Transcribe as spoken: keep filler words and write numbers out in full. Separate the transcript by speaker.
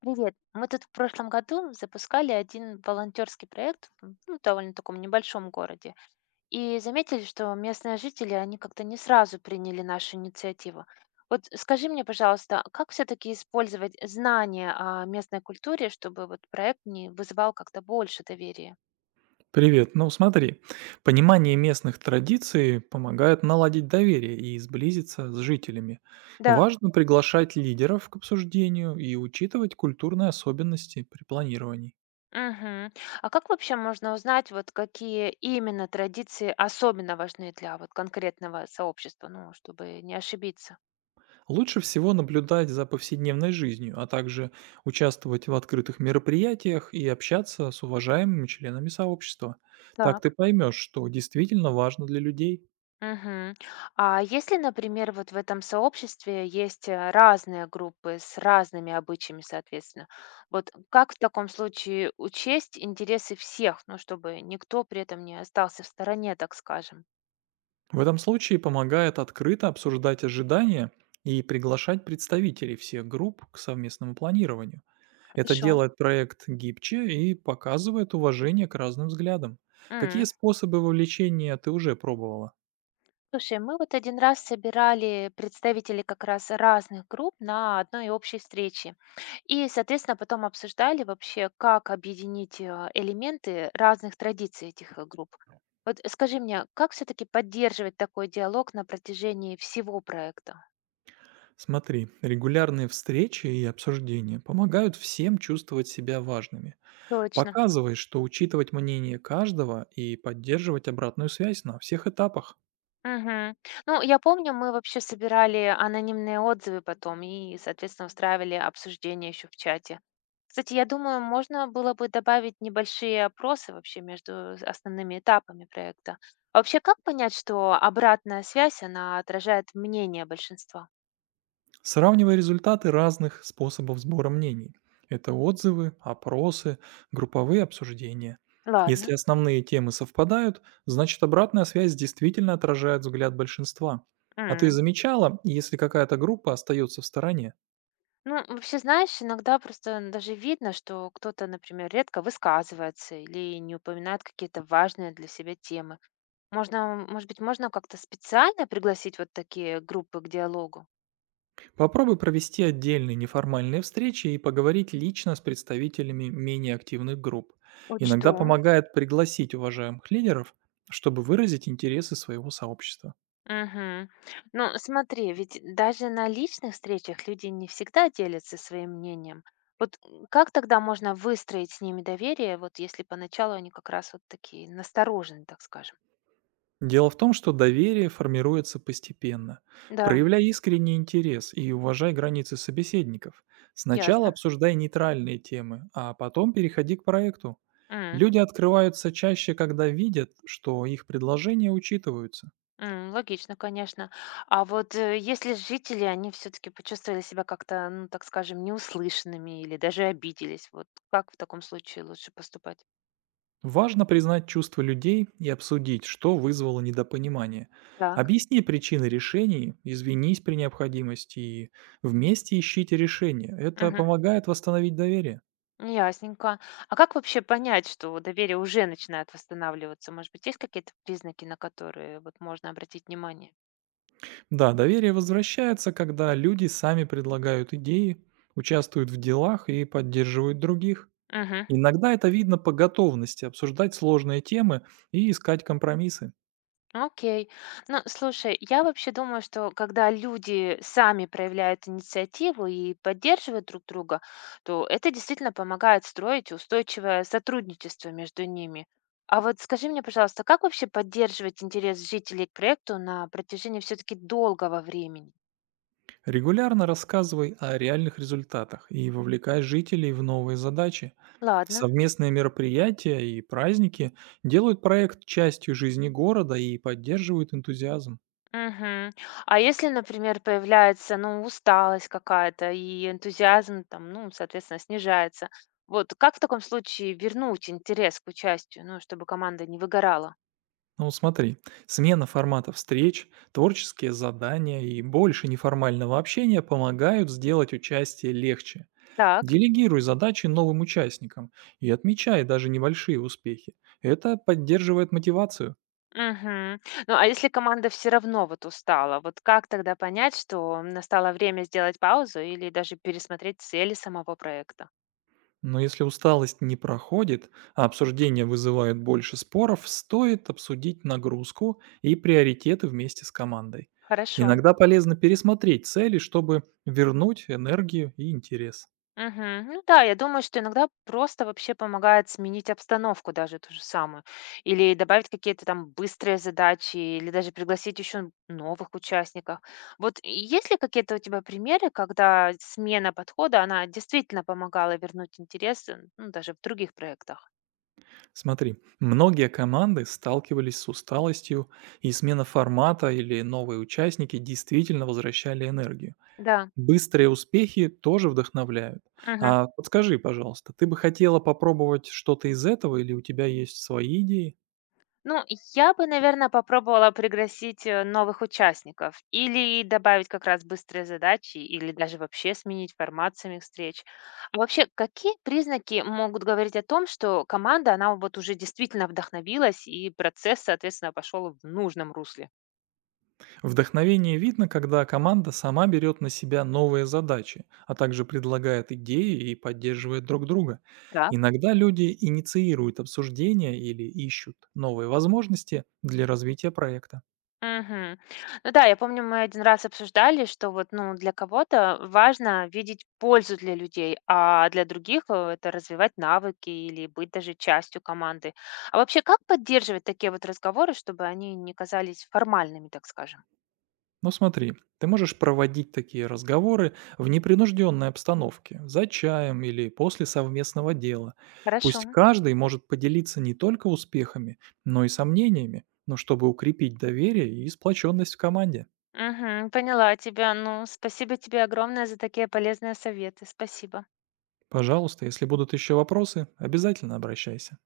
Speaker 1: Привет. Мы тут в прошлом году запускали один волонтерский проект в, ну, довольно таком небольшом городе, и заметили, что местные жители, они как-то не сразу приняли нашу инициативу. Вот скажи мне, пожалуйста, как все-таки использовать знания о местной культуре, чтобы вот проект не вызывал как-то больше доверия?
Speaker 2: Привет. Ну смотри, понимание местных традиций помогает наладить доверие и сблизиться с жителями.
Speaker 1: Да.
Speaker 2: Важно приглашать лидеров к обсуждению и учитывать культурные особенности при планировании.
Speaker 1: Мгм. А как вообще можно узнать, вот какие именно традиции особенно важны для вот конкретного сообщества, ну, чтобы не ошибиться?
Speaker 2: Лучше всего наблюдать за повседневной жизнью, а также участвовать в открытых мероприятиях и общаться с уважаемыми членами сообщества. Так ты
Speaker 1: Так.
Speaker 2: поймешь, что действительно важно для людей.
Speaker 1: Мгм. А если, например, вот в этом сообществе есть э, разные группы с разными обычаями, соответственно, вот как в таком случае учесть интересы всех, ну, чтобы никто при этом не остался в стороне, так скажем?
Speaker 2: В этом случае помогает открыто обсуждать ожидания и приглашать представителей всех групп к совместному планированию. Это
Speaker 1: Хорошо.
Speaker 2: делает проект гибче и показывает уважение к разным взглядам. Какие
Speaker 1: М.
Speaker 2: способы вовлечения ты уже пробовала?
Speaker 1: Слушай, мы вот один раз собирали представителей как раз разных групп на одной общей встрече. И, соответственно, потом обсуждали вообще, как объединить э, элементы разных традиций этих э, групп. Вот скажи мне, как все-таки поддерживать такой диалог на протяжении всего проекта?
Speaker 2: Смотри, регулярные встречи и обсуждения помогают всем чувствовать себя важными.
Speaker 1: Точно.
Speaker 2: Показывай, что учитывать мнение каждого и поддерживать обратную связь на всех этапах.
Speaker 1: Мгм. Ну, я помню, мы вообще собирали анонимные отзывы потом и, соответственно, устраивали обсуждение еще в чате. Кстати, я думаю, можно было бы добавить небольшие опросы вообще между основными этапами проекта. А вообще, как понять, что обратная связь, она отражает мнение большинства?
Speaker 2: Сравнивая результаты разных способов сбора мнений. Это отзывы, опросы, групповые обсуждения. Если
Speaker 1: Ладно.
Speaker 2: основные темы совпадают, значит обратная связь действительно отражает взгляд большинства. А ты
Speaker 1: М.
Speaker 2: замечала, если какая-то группа остается в стороне?
Speaker 1: Ну, вообще, знаешь, иногда просто даже видно, что кто-то, например, редко высказывается или не упоминает какие-то важные для себя темы. Можно, может быть, можно как-то специально пригласить вот такие группы к диалогу?
Speaker 2: Попробуй провести отдельные неформальные встречи и поговорить лично с представителями менее активных групп.
Speaker 1: Учту.
Speaker 2: Иногда помогает пригласить уважаемых лидеров, чтобы выразить интересы своего сообщества.
Speaker 1: Мгм. Ну, смотри, ведь даже на личных встречах люди не всегда делятся своим мнением. Вот м, как тогда можно выстроить с ними доверие, вот если поначалу они как раз вот такие настороженные, так скажем?
Speaker 2: Дело в том, что доверие формируется постепенно.
Speaker 1: Да,
Speaker 2: Проявляй искренний интерес и уважай границы собеседников. Сначала
Speaker 1: ясно.
Speaker 2: обсуждай нейтральные темы, а потом переходи к проекту. Люди открываются чаще, когда видят, что их предложения учитываются.
Speaker 1: М, логично, конечно. А вот, э, если жители, они все таки почувствовали себя как-то, ну, так скажем, неуслышанными или даже обиделись, вот как в таком случае лучше поступать?
Speaker 2: Важно признать чувства людей и обсудить, что вызвало недопонимание.
Speaker 1: Так.
Speaker 2: Объясни причины решений, извинись при необходимости и вместе ищите решение. Это
Speaker 1: Мгм.
Speaker 2: помогает восстановить доверие.
Speaker 1: Ясненько. А как вообще понять, что доверие уже начинает восстанавливаться? Может быть, есть какие-то признаки, на которые вот можно обратить внимание?
Speaker 2: Да, доверие возвращается, когда люди сами предлагают идеи, участвуют в делах и поддерживают других.
Speaker 1: Мгм.
Speaker 2: Иногда это видно по готовности обсуждать сложные темы и искать компромиссы.
Speaker 1: Окей. Ну, слушай, я вообще думаю, что когда люди сами проявляют инициативу и поддерживают друг друга, то это действительно помогает строить устойчивое сотрудничество между ними. А вот скажи мне, пожалуйста, как вообще поддерживать интерес жителей к проекту на протяжении все-таки долгого времени?
Speaker 2: Регулярно рассказывай о реальных результатах и вовлекай жителей в новые задачи.
Speaker 1: Ладно.
Speaker 2: Совместные мероприятия и праздники делают проект частью жизни города и поддерживают энтузиазм.
Speaker 1: Мгм. А если, например, появляется, ну, усталость какая-то и энтузиазм там, ну, соответственно, снижается, вот как в таком случае вернуть интерес к участию, ну, чтобы команда не выгорала?
Speaker 2: Ну вот смотри, смена формата встреч, творческие задания и больше неформального общения помогают сделать участие легче.
Speaker 1: Так.
Speaker 2: Делегируй задачи новым участникам и отмечай даже небольшие успехи. Это поддерживает мотивацию.
Speaker 1: Мгм. Ну, а если команда все равно вот устала, вот как тогда понять, что настало время сделать паузу или даже пересмотреть цели самого проекта?
Speaker 2: Но если усталость не проходит, а обсуждение вызывает больше споров, стоит обсудить нагрузку и приоритеты вместе с командой.
Speaker 1: Хорошо.
Speaker 2: Иногда полезно пересмотреть цели, чтобы вернуть энергию и интерес.
Speaker 1: Мгм. Ну да, я думаю, что иногда просто вообще помогает сменить обстановку даже ту же самую. Или добавить какие-то там быстрые задачи, или даже пригласить еще новых участников. Вот есть ли какие-то у тебя примеры, когда смена подхода, она действительно помогала вернуть интерес, э, ну, даже в других проектах?
Speaker 2: Смотри, многие команды сталкивались с усталостью, и смена формата или новые участники действительно возвращали энергию.
Speaker 1: Да.
Speaker 2: Быстрые успехи тоже вдохновляют.
Speaker 1: Мгм.
Speaker 2: А подскажи, пожалуйста, ты бы хотела попробовать что-то из этого или у тебя есть свои идеи?
Speaker 1: Ну, я бы, наверное, попробовала пригласить э, новых участников или добавить как раз быстрые задачи, или даже вообще сменить формат самих встреч. А вообще, какие признаки могут говорить о том, что команда, она вот уже действительно вдохновилась, и процесс, соответственно, пошел в нужном русле?
Speaker 2: Вдохновение видно, когда команда сама берет на себя новые задачи, а также предлагает идеи и поддерживает друг друга.
Speaker 1: Так.
Speaker 2: Иногда люди инициируют обсуждения или ищут новые возможности для развития проекта.
Speaker 1: Мгм. Ну да, я помню, мы один раз обсуждали, что вот, ну, для кого-то важно видеть пользу для людей, а для других, э, это развивать навыки или быть даже частью команды. А вообще, как поддерживать такие вот разговоры, чтобы они не казались формальными, так скажем?
Speaker 2: Ну смотри, ты можешь проводить такие разговоры в непринужденной обстановке, за чаем или после совместного дела.
Speaker 1: Хорошо.
Speaker 2: Пусть каждый может поделиться не только успехами, но и сомнениями, но чтобы укрепить доверие и сплоченность в команде.
Speaker 1: Мгм. Поняла тебя. Ну, спасибо тебе огромное за такие полезные советы. Спасибо.
Speaker 2: Пожалуйста, если будут еще вопросы, обязательно обращайся.